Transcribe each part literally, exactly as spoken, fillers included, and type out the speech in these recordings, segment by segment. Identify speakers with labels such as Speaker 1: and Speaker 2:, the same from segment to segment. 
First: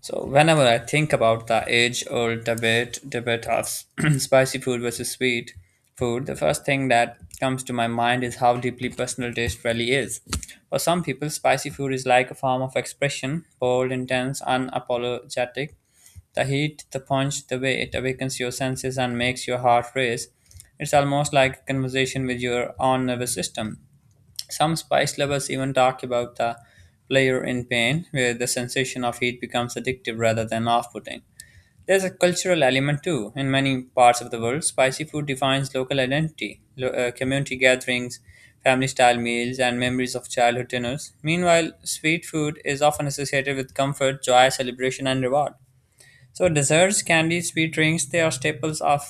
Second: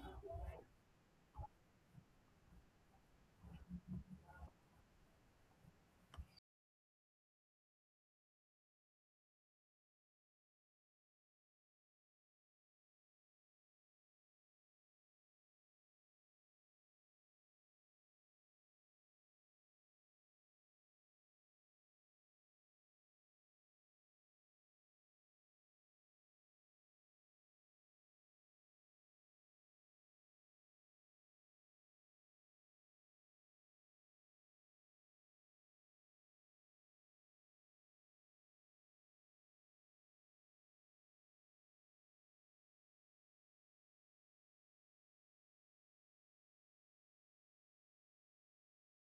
Speaker 1: So whenever I think about the age-old debate debate of spicy food versus sweet food, the first thing that comes to my mind is how deeply personal taste really is. For some people, spicy food is like a form of expression, bold, intense, unapologetic. The heat, the punch, the way it awakens your senses and makes your heart race. It's almost like a conversation with your own nervous system. Some spice lovers even talk about the player in pain, where the sensation of heat becomes addictive rather than off putting. There's a cultural element too. In many parts of the world, spicy food defines local identity, lo- uh, community gatherings, family style meals, and memories of childhood dinners. Meanwhile, sweet food is often associated with comfort, joy, celebration, and reward. So, desserts, candies, sweet drinks, they are staples of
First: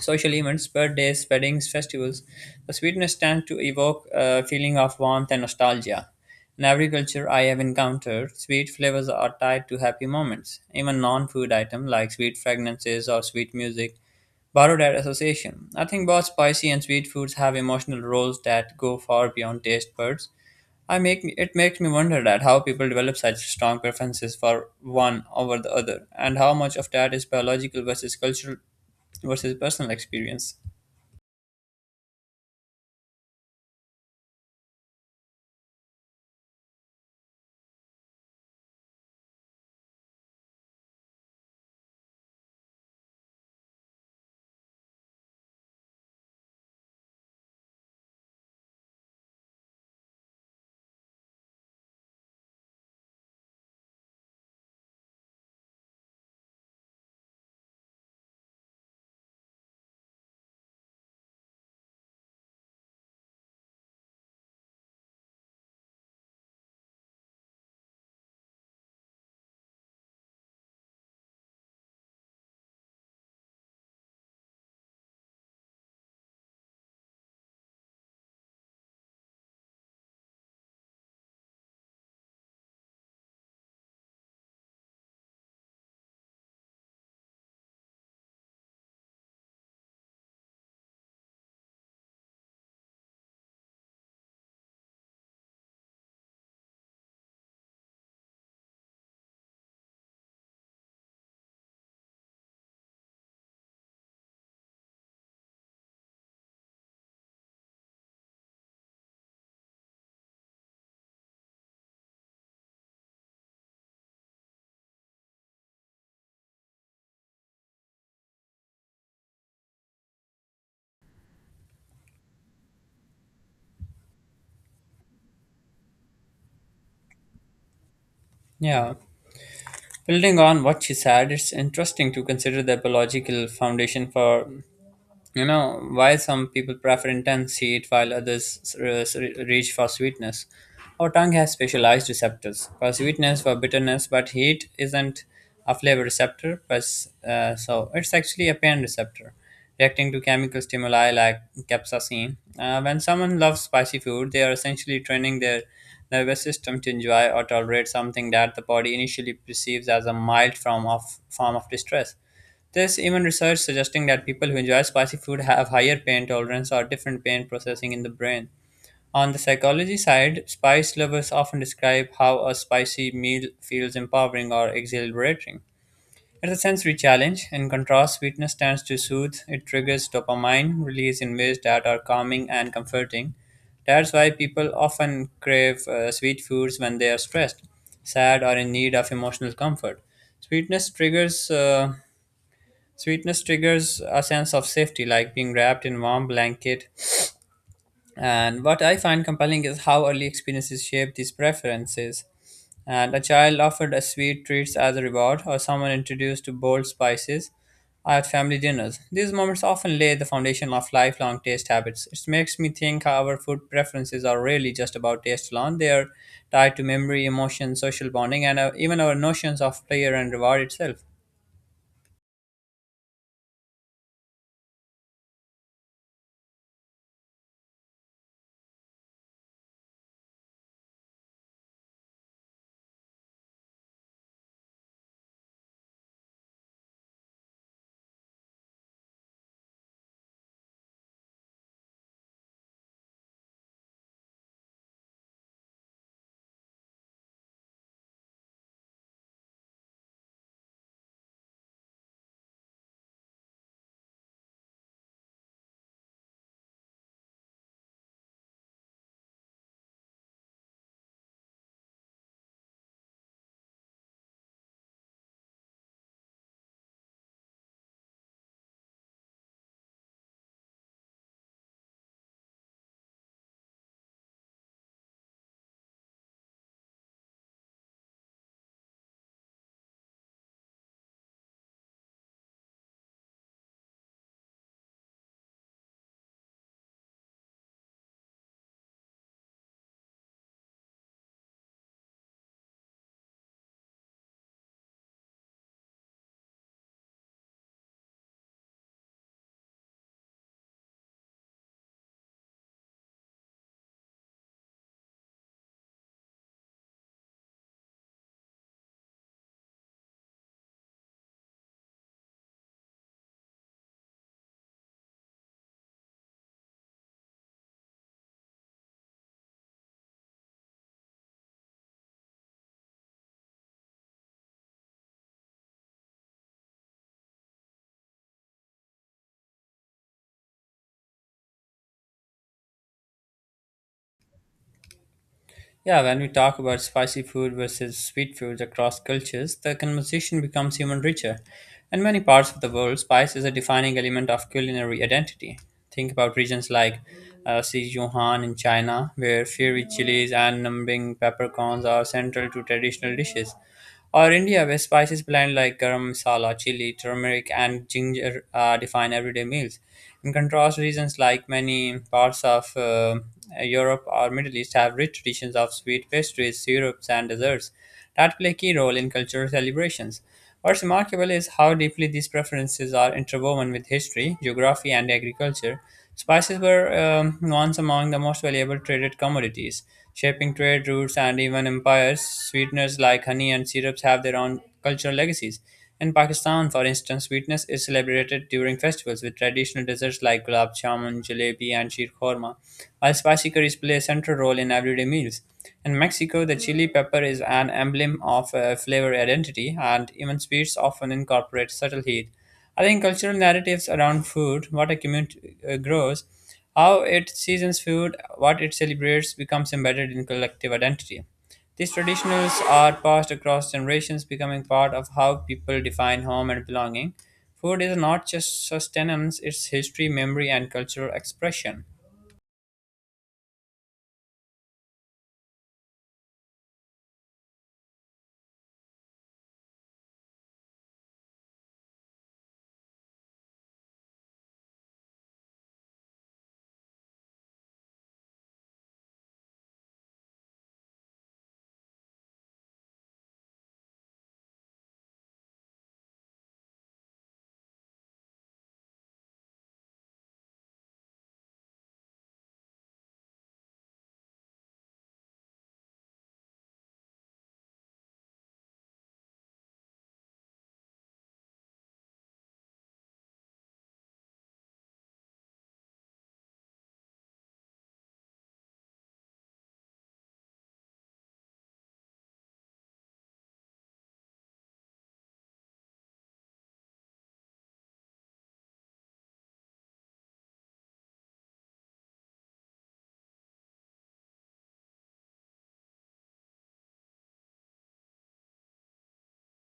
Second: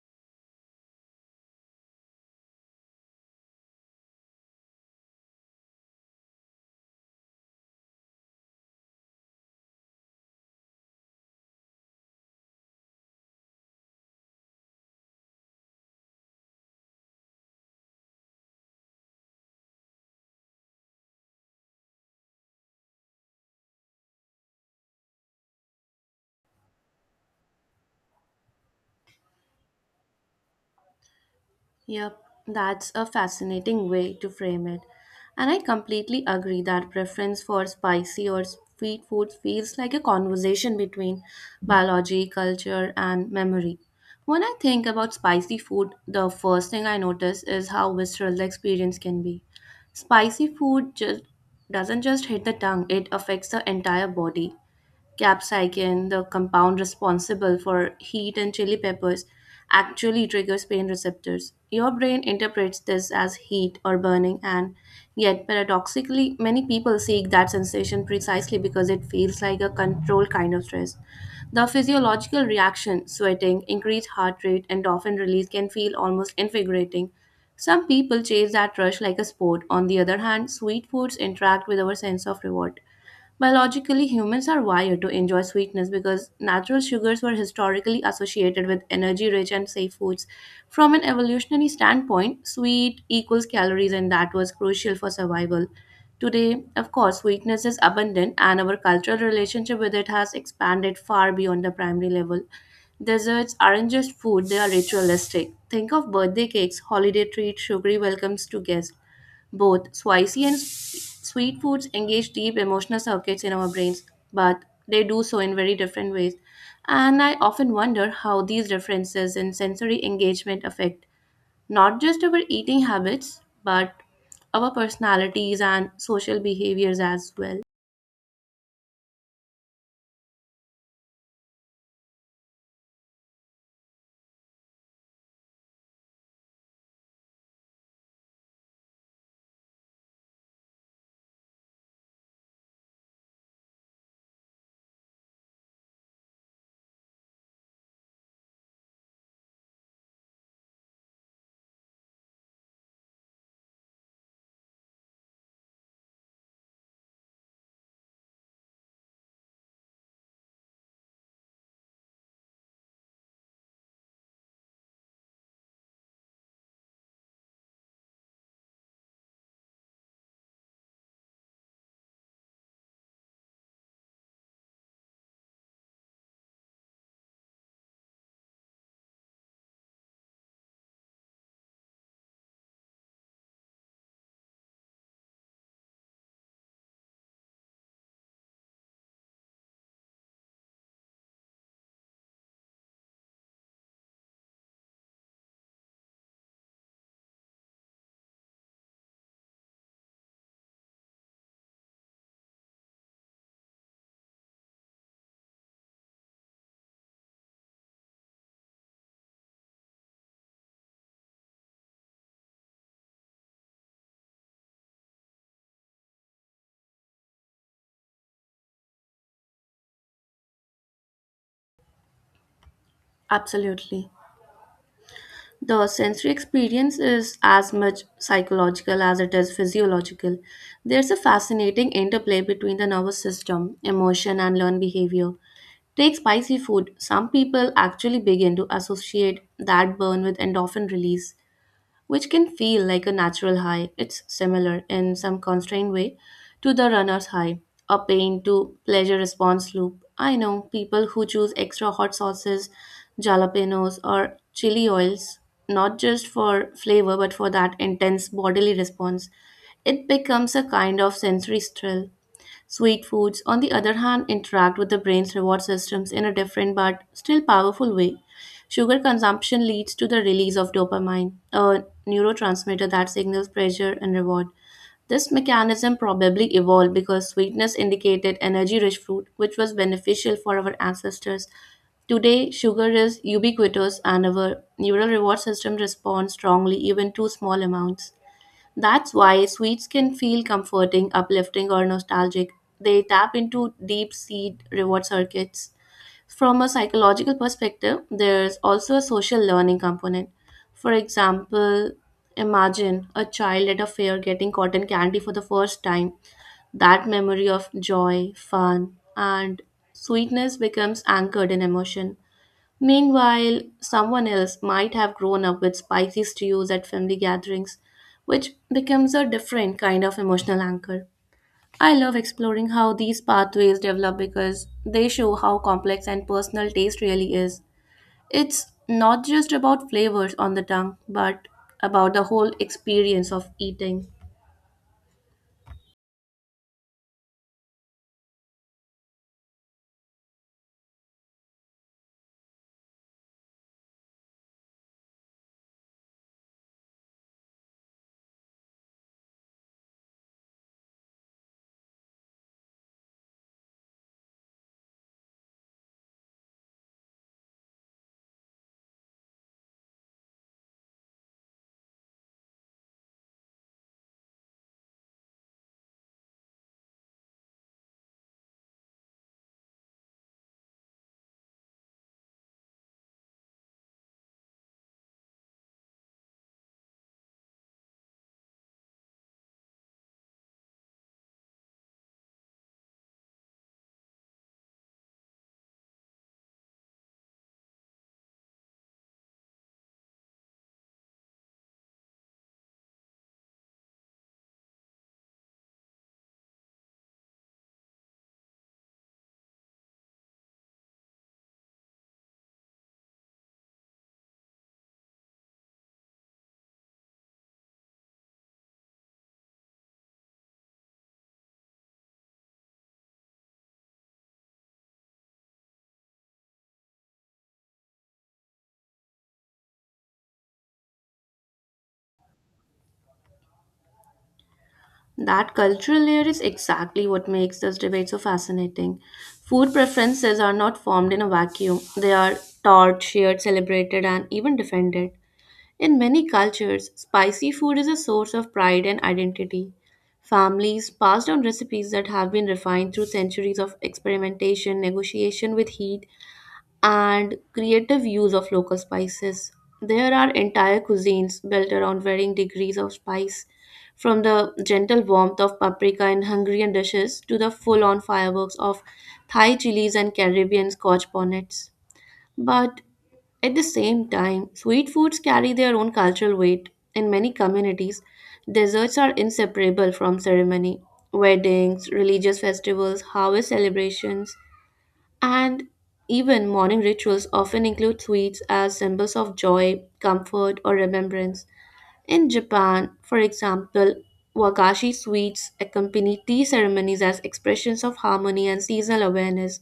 Speaker 1: social events, birthdays, weddings, festivals. The sweetness tends to evoke a feeling of warmth and nostalgia. In every culture I have encountered, sweet flavors are tied to happy moments. Even non food items like sweet fragrances or sweet music borrow that association. I think both spicy and sweet foods have emotional roles that go far beyond taste buds. I make it makes me wonder that how people develop such strong preferences for one over the other, and how much of that is biological versus cultural versus personal experience.
Speaker 2: Yep, that's a fascinating way to frame it. And I completely agree that preference for spicy or sweet food feels like a conversation between biology, culture, and memory. When I think about spicy food, the first thing I notice is how visceral the experience can be. Spicy food just doesn't just hit the tongue, it affects the entire body capsaicin, the compound responsible for heat in chili peppers, actually triggers pain receptors. Your brain interprets this as heat or burning, and yet, paradoxically, many people seek that sensation precisely because it feels like a controlled kind of stress. The physiological reaction, sweating, increased heart rate, endorphin release, can feel almost invigorating. Some people chase that rush like a sport. On the other hand, sweet foods interact with our sense of reward. Biologically, humans are wired to enjoy sweetness because natural sugars were historically associated with energy rich and safe foods. From an evolutionary standpoint, sweet equals calories, and that was crucial for survival. Today, of course, sweetness is abundant, and our cultural relationship with it has expanded far beyond the primary level. Desserts aren't just food, they are ritualistic. Think of birthday cakes, holiday treats, sugary welcomes to guests. Both spicy and s- sweet foods engage deep emotional circuits in our brains, but they do so in very different ways. And I often wonder how these differences in sensory engagement affect not just our eating habits, but our personalities and social behaviors as well.
Speaker 1: Yeah, building on what she said, it's interesting to consider the biological foundation for, you know, why some people prefer intense heat while others uh, reach for sweetness. Our tongue has specialized receptors for sweetness, for bitterness, but heat isn't a flavor receptor, but, uh, so it's actually a pain receptor reacting to chemical stimuli like capsaicin. Uh, when someone loves spicy food, they are essentially training their nervous system to enjoy or tolerate something that the body initially perceives as a mild form of, form of distress. There's even research suggesting that people who enjoy spicy food have higher pain tolerance or different pain processing in the brain. On the psychology side, spice lovers often describe how a spicy meal feels empowering or exhilarating. It's a sensory challenge. In contrast, sweetness tends to soothe. It triggers dopamine release in ways that are calming and comforting. That's why people often crave uh, sweet foods when they are stressed, sad, or in need of emotional comfort. Sweetness triggers uh, Sweetness triggers a sense of safety, like being wrapped in warm blanket. And what I find compelling is how early experiences shape these preferences. And a child offered a sweet treats as a reward, or someone introduced to bold spices at family dinners. These moments often lay the foundation of lifelong taste habits. It makes me think how our food preferences are really just about taste alone. They are tied to memory, emotion, social bonding, and uh, even our notions of pleasure and reward itself.
Speaker 2: Absolutely. The sensory experience is as much psychological as it is physiological. There's a fascinating interplay between the nervous system, emotion, and learned behavior. Take spicy food. Some people actually begin to associate that burn with endorphin release, which can feel like a natural high. It's similar, in some constrained way, to the runner's high, a pain to pleasure response loop. I know people who choose extra hot sauces, jalapenos, or chili oils, not just for flavor but for that intense bodily response. It becomes a kind of sensory thrill. Sweet foods, on the other hand, interact with the brain's reward systems in a different but still powerful way. Sugar consumption leads to the release of dopamine, a neurotransmitter that signals pleasure and reward. This mechanism probably evolved because sweetness indicated energy rich food, which was beneficial for our ancestors. Today, sugar is ubiquitous and our neural reward system responds strongly even to small amounts. That's why sweets can feel comforting, uplifting, or nostalgic. They tap into deep seed reward circuits. From a psychological perspective, there's also a social learning component. For example, imagine a child at a fair getting cotton candy for the first time. That memory of joy, fun, and sweetness becomes anchored in emotion. Meanwhile, someone else might have grown up with spicy stews at family gatherings, which becomes a different kind of emotional anchor. I love exploring how these pathways develop because they show how complex and personal taste really is. It's not just about flavors on the tongue, but about the whole experience of eating.
Speaker 1: Yeah, when we talk about spicy food versus sweet foods across cultures, the conversation becomes even richer. In many parts of the world, spice is a defining element of culinary identity. Think about regions like uh, Sichuan in China, where fiery chilies and numbing peppercorns are central to traditional dishes. Or India, where spices blend like garam masala, chili, turmeric, and ginger uh, define everyday meals. In contrast, regions like many parts of uh, Europe or Middle East have rich traditions of sweet pastries, syrups, and desserts that play a key role in cultural celebrations. What's remarkable is how deeply these preferences are interwoven with history, geography, and agriculture. Spices were um, once among the most valuable traded commodities, shaping trade routes and even empires. Sweeteners like honey and syrups have their own cultural legacies. In Pakistan, for instance, sweetness is celebrated during festivals with traditional desserts like gulab jamun, jalebi, and sheer korma, while spicy curries play a central role in everyday meals. In Mexico, the chili pepper is an emblem of uh, flavor identity, and even sweets often incorporate subtle heat. I think cultural narratives around food, what a community uh, grows, how it seasons food, what it celebrates, becomes embedded in collective identity. These traditions are passed across generations, becoming part of how people define home and belonging. Food is not just sustenance, it's history, memory, and cultural expression.
Speaker 2: That cultural layer is exactly what makes this debate so fascinating. Food preferences are not formed in a vacuum, they are taught, shared, celebrated, and even defended. In many cultures, spicy food is a source of pride and identity. Families pass down recipes that have been refined through centuries of experimentation, negotiation with heat, and creative use of local spices. There are entire cuisines built around varying degrees of spice, from the gentle warmth of paprika in Hungarian dishes to the full on fireworks of Thai chilies and Caribbean scotch bonnets. But at the same time, sweet foods carry their own cultural weight. In many communities, desserts are inseparable from ceremony. Weddings, religious festivals, harvest celebrations, and even morning rituals often include sweets as symbols of joy, comfort, or remembrance. In Japan, for example, wakashi sweets accompany tea ceremonies as expressions of harmony and seasonal awareness.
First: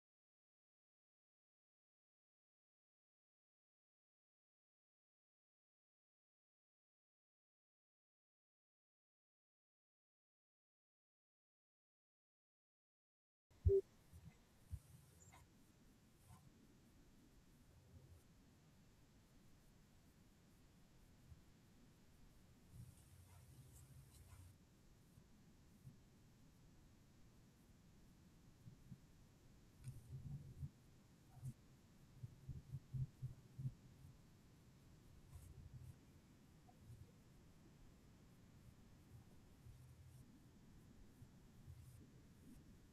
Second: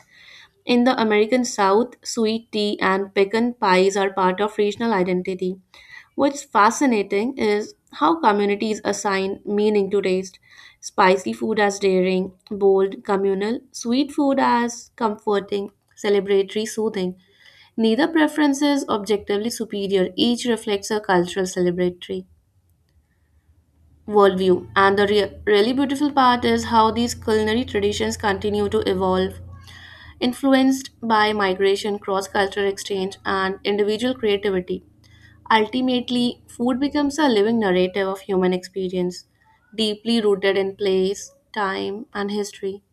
Speaker 2: In the American South, sweet tea and pecan pies are part of regional identity. What's fascinating is how communities assign meaning to taste. Spicy food as daring, bold, communal, sweet food as comforting, celebratory, soothing. Neither preference is objectively superior, each reflects a cultural celebratory worldview. And the rea- really beautiful part is how these culinary traditions continue to evolve influenced by migration, cross cultural exchange, and individual creativity. Ultimately, food becomes a living narrative of human experience, deeply rooted in place, time, and history.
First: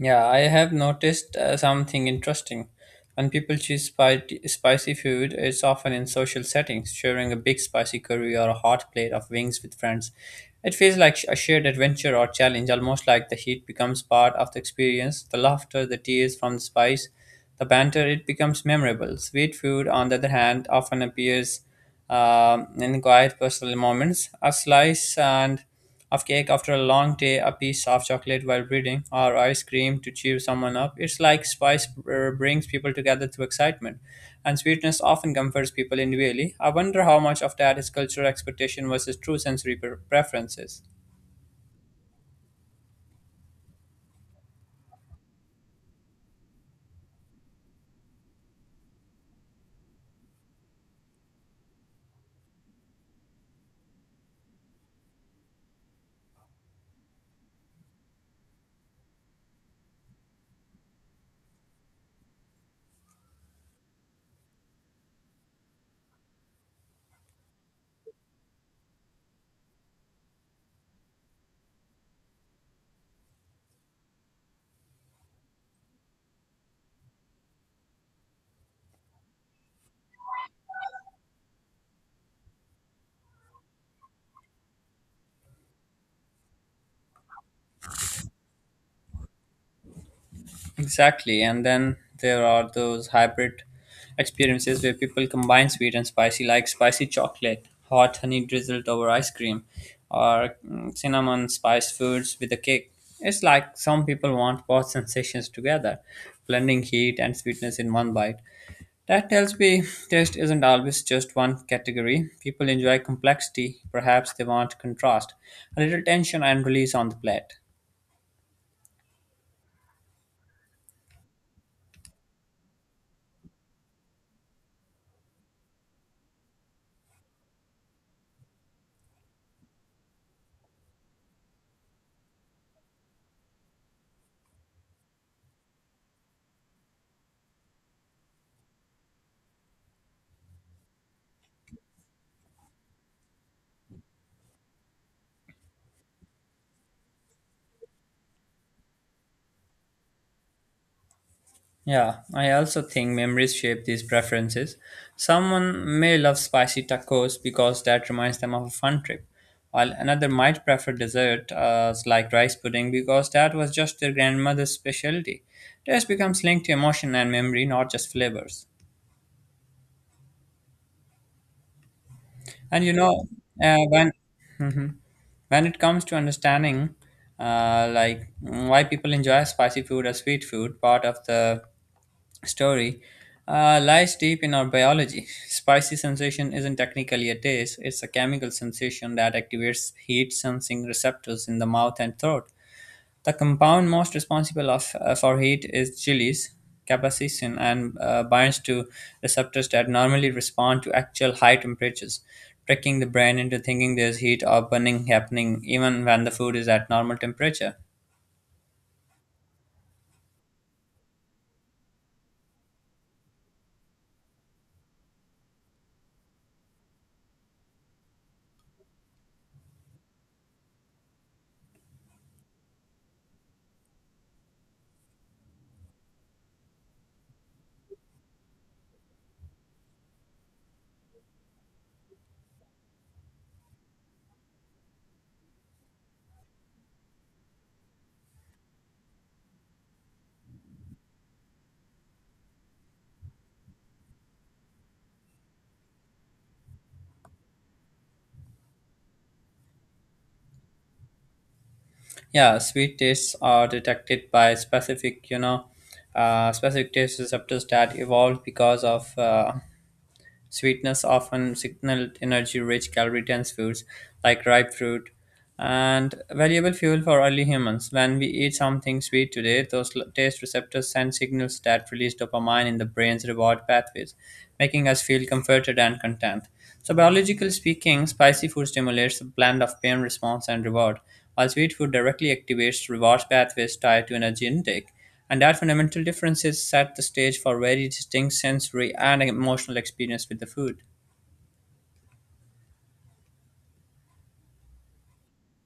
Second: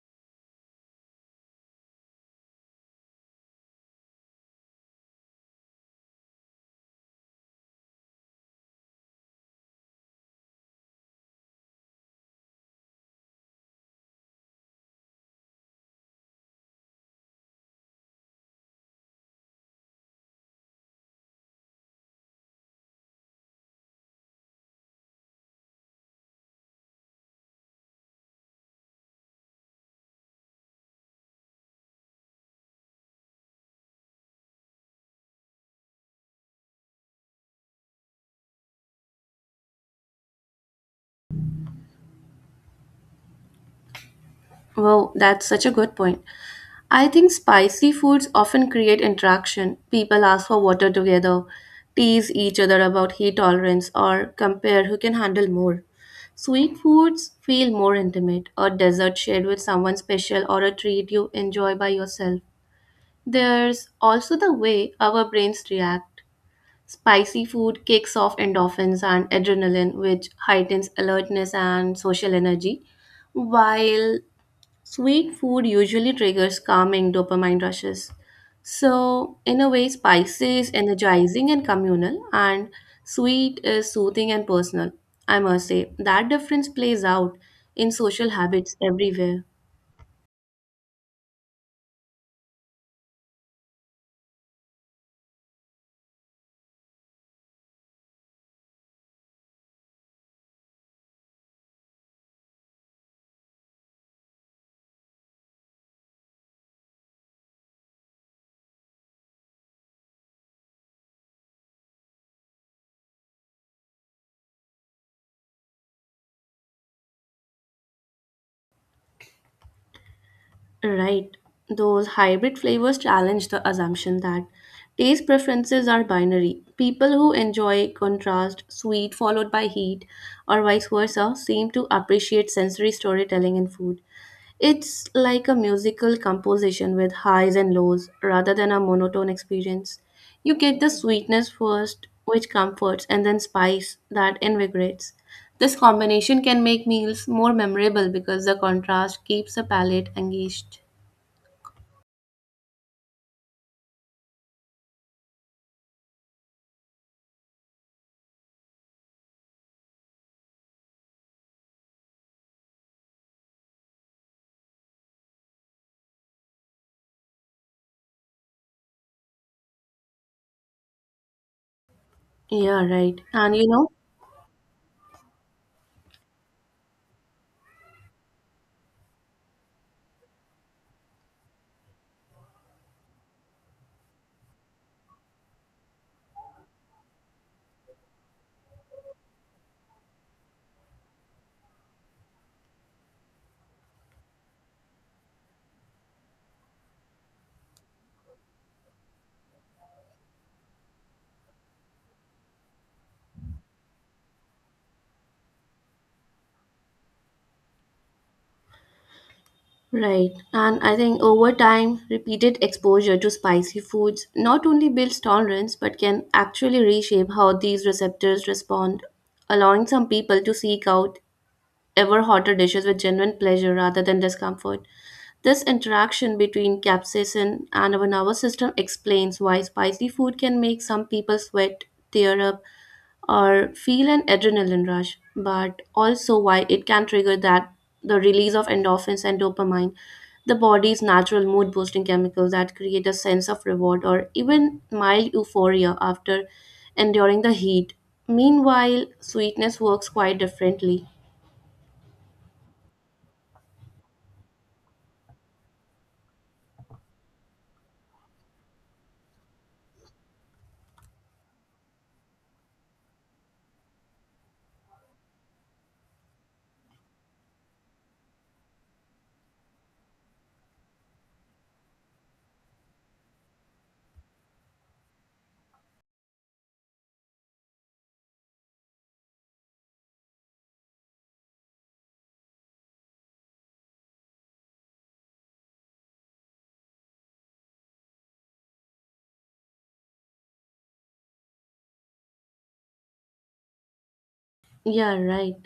Speaker 1: Yeah, I have noticed uh, something interesting. When people choose spi- spicy food, it's often in social settings, sharing a big spicy curry or a hot plate of wings with friends. It feels like sh- a shared adventure or challenge, almost like the heat becomes part of the experience, the laughter, the tears from the spice, the banter, it becomes memorable. Sweet food, on the other hand, often appears um, in quiet personal moments. A slice and of cake after a long day, a piece of chocolate while reading, or ice cream to cheer someone up. It's like spice uh, brings people together through excitement, and sweetness often comforts people individually. I wonder how much of that is cultural expectation versus true sensory pre- preferences.
Speaker 2: Wow, that's such a good point. I think spicy foods often create interaction. People ask for water together, tease each other about heat tolerance, or compare who can handle more. Sweet foods feel more intimate, a dessert shared with someone special, or a treat you enjoy by yourself. There's also the way our brains react. Spicy food kicks off endorphins and adrenaline, which heightens alertness and social energy, while sweet food usually triggers calming dopamine rushes. So, in a way, spicy is energizing and communal, and sweet is soothing and personal. I must say, that difference plays out in social habits everywhere.
Speaker 1: Exactly. And then there are those hybrid experiences where people combine sweet and spicy, like spicy chocolate, hot honey drizzled over ice cream, or mm, cinnamon spiced foods with a cake. It's like some people want both sensations together, blending heat and sweetness in one bite. That tells me taste isn't always just one category. People enjoy complexity, perhaps they want contrast, a little tension and release on the plate.
Speaker 2: Right. Those hybrid flavors challenge the assumption that taste preferences are binary. People who enjoy contrast, sweet followed by heat, or vice versa, seem to appreciate sensory storytelling in food. It's like a musical composition with highs and lows rather than a monotone experience. You get the sweetness first, which comforts, and then spice that invigorates. This combination can make meals more memorable because the contrast keeps the palate engaged.
Speaker 1: Yeah, I also think memories shape these preferences. Someone may love spicy tacos because that reminds them of a fun trip, while another might prefer dessert uh, like rice pudding because that was just their grandmother's specialty. Taste becomes linked to emotion and memory, not just flavors.
Speaker 2: Yeah,
Speaker 1: And you know,
Speaker 2: right. And you
Speaker 1: uh,
Speaker 2: know,
Speaker 1: when Mhm. when it comes to understanding, uh, like mm, why people enjoy spicy food or sweet food, part of the story uh, lies deep in our biology. Spicy sensation isn't technically a taste, it's a chemical sensation that activates heat sensing receptors in the mouth and throat. The compound most responsible of, uh, for heat is chilies, capsaicin, and uh, binds to receptors that normally respond to actual high temperatures, tricking the brain into thinking there's heat or burning happening even when the food is at normal temperature.
Speaker 2: right. And I think over time, repeated exposure to spicy foods not only builds tolerance but can actually reshape how these receptors respond, allowing some people to seek out ever hotter dishes with genuine pleasure rather than discomfort. This interaction between capsaicin and our nervous system explains why spicy food can make some people sweat, tear up, or feel an adrenaline rush, but also why it can trigger that the release of endorphins and dopamine, the body's natural mood boosting chemicals that create a sense of reward or even mild euphoria after enduring the heat. Meanwhile, sweetness works quite differently.
Speaker 1: Yeah, sweet tastes are detected by specific, you know, uh, specific taste receptors that evolved because of uh, sweetness often signaled energy rich, calorie dense foods like ripe fruit and valuable fuel for early humans. When we eat something sweet today, those l- taste receptors send signals that release dopamine in the brain's reward pathways, making us feel comforted and content. So, biologically speaking, spicy food stimulates a blend of pain response and reward, while sweet food directly activates reward pathways tied to energy intake. And that fundamental differences set the stage for very distinct sensory and emotional experience with the food.
Speaker 2: Yeah, right.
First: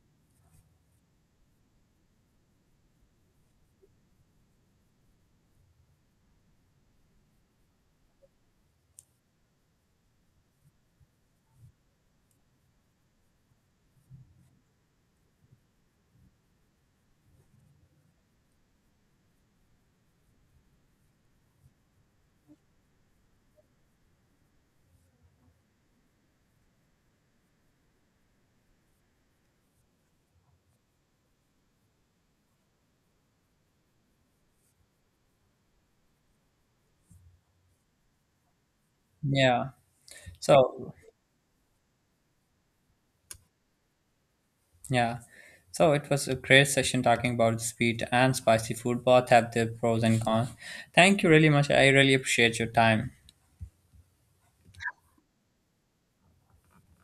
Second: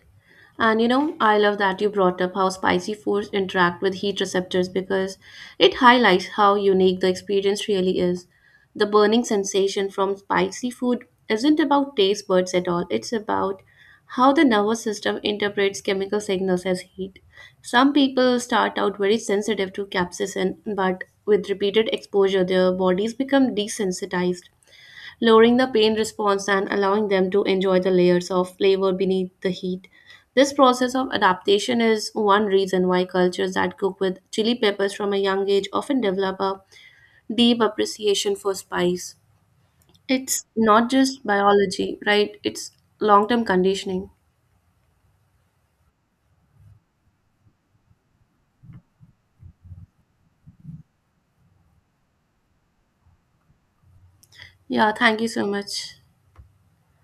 Speaker 2: And you know, I love that you brought up how spicy foods interact with heat receptors because it highlights how unique the experience really is. The burning sensation from spicy food isn't about taste buds at all, it's about how the nervous system interprets chemical signals as heat. Some people start out very sensitive to capsaicin, but with repeated exposure, their bodies become desensitized lowering the pain response and allowing them to enjoy the layers of flavor beneath the heat. This process of adaptation is one reason why cultures that cook with chili peppers from a young age often develop a deep appreciation for spice.
Speaker 1: Yeah.
Speaker 2: It's not
Speaker 1: So,
Speaker 2: just biology, right? It's long term conditioning.
Speaker 1: yeah. So it was a great session talking about sweet and spicy food. Both have their pros and cons. Thank you really much. I really appreciate your time.
Speaker 2: Yeah, thank you so much.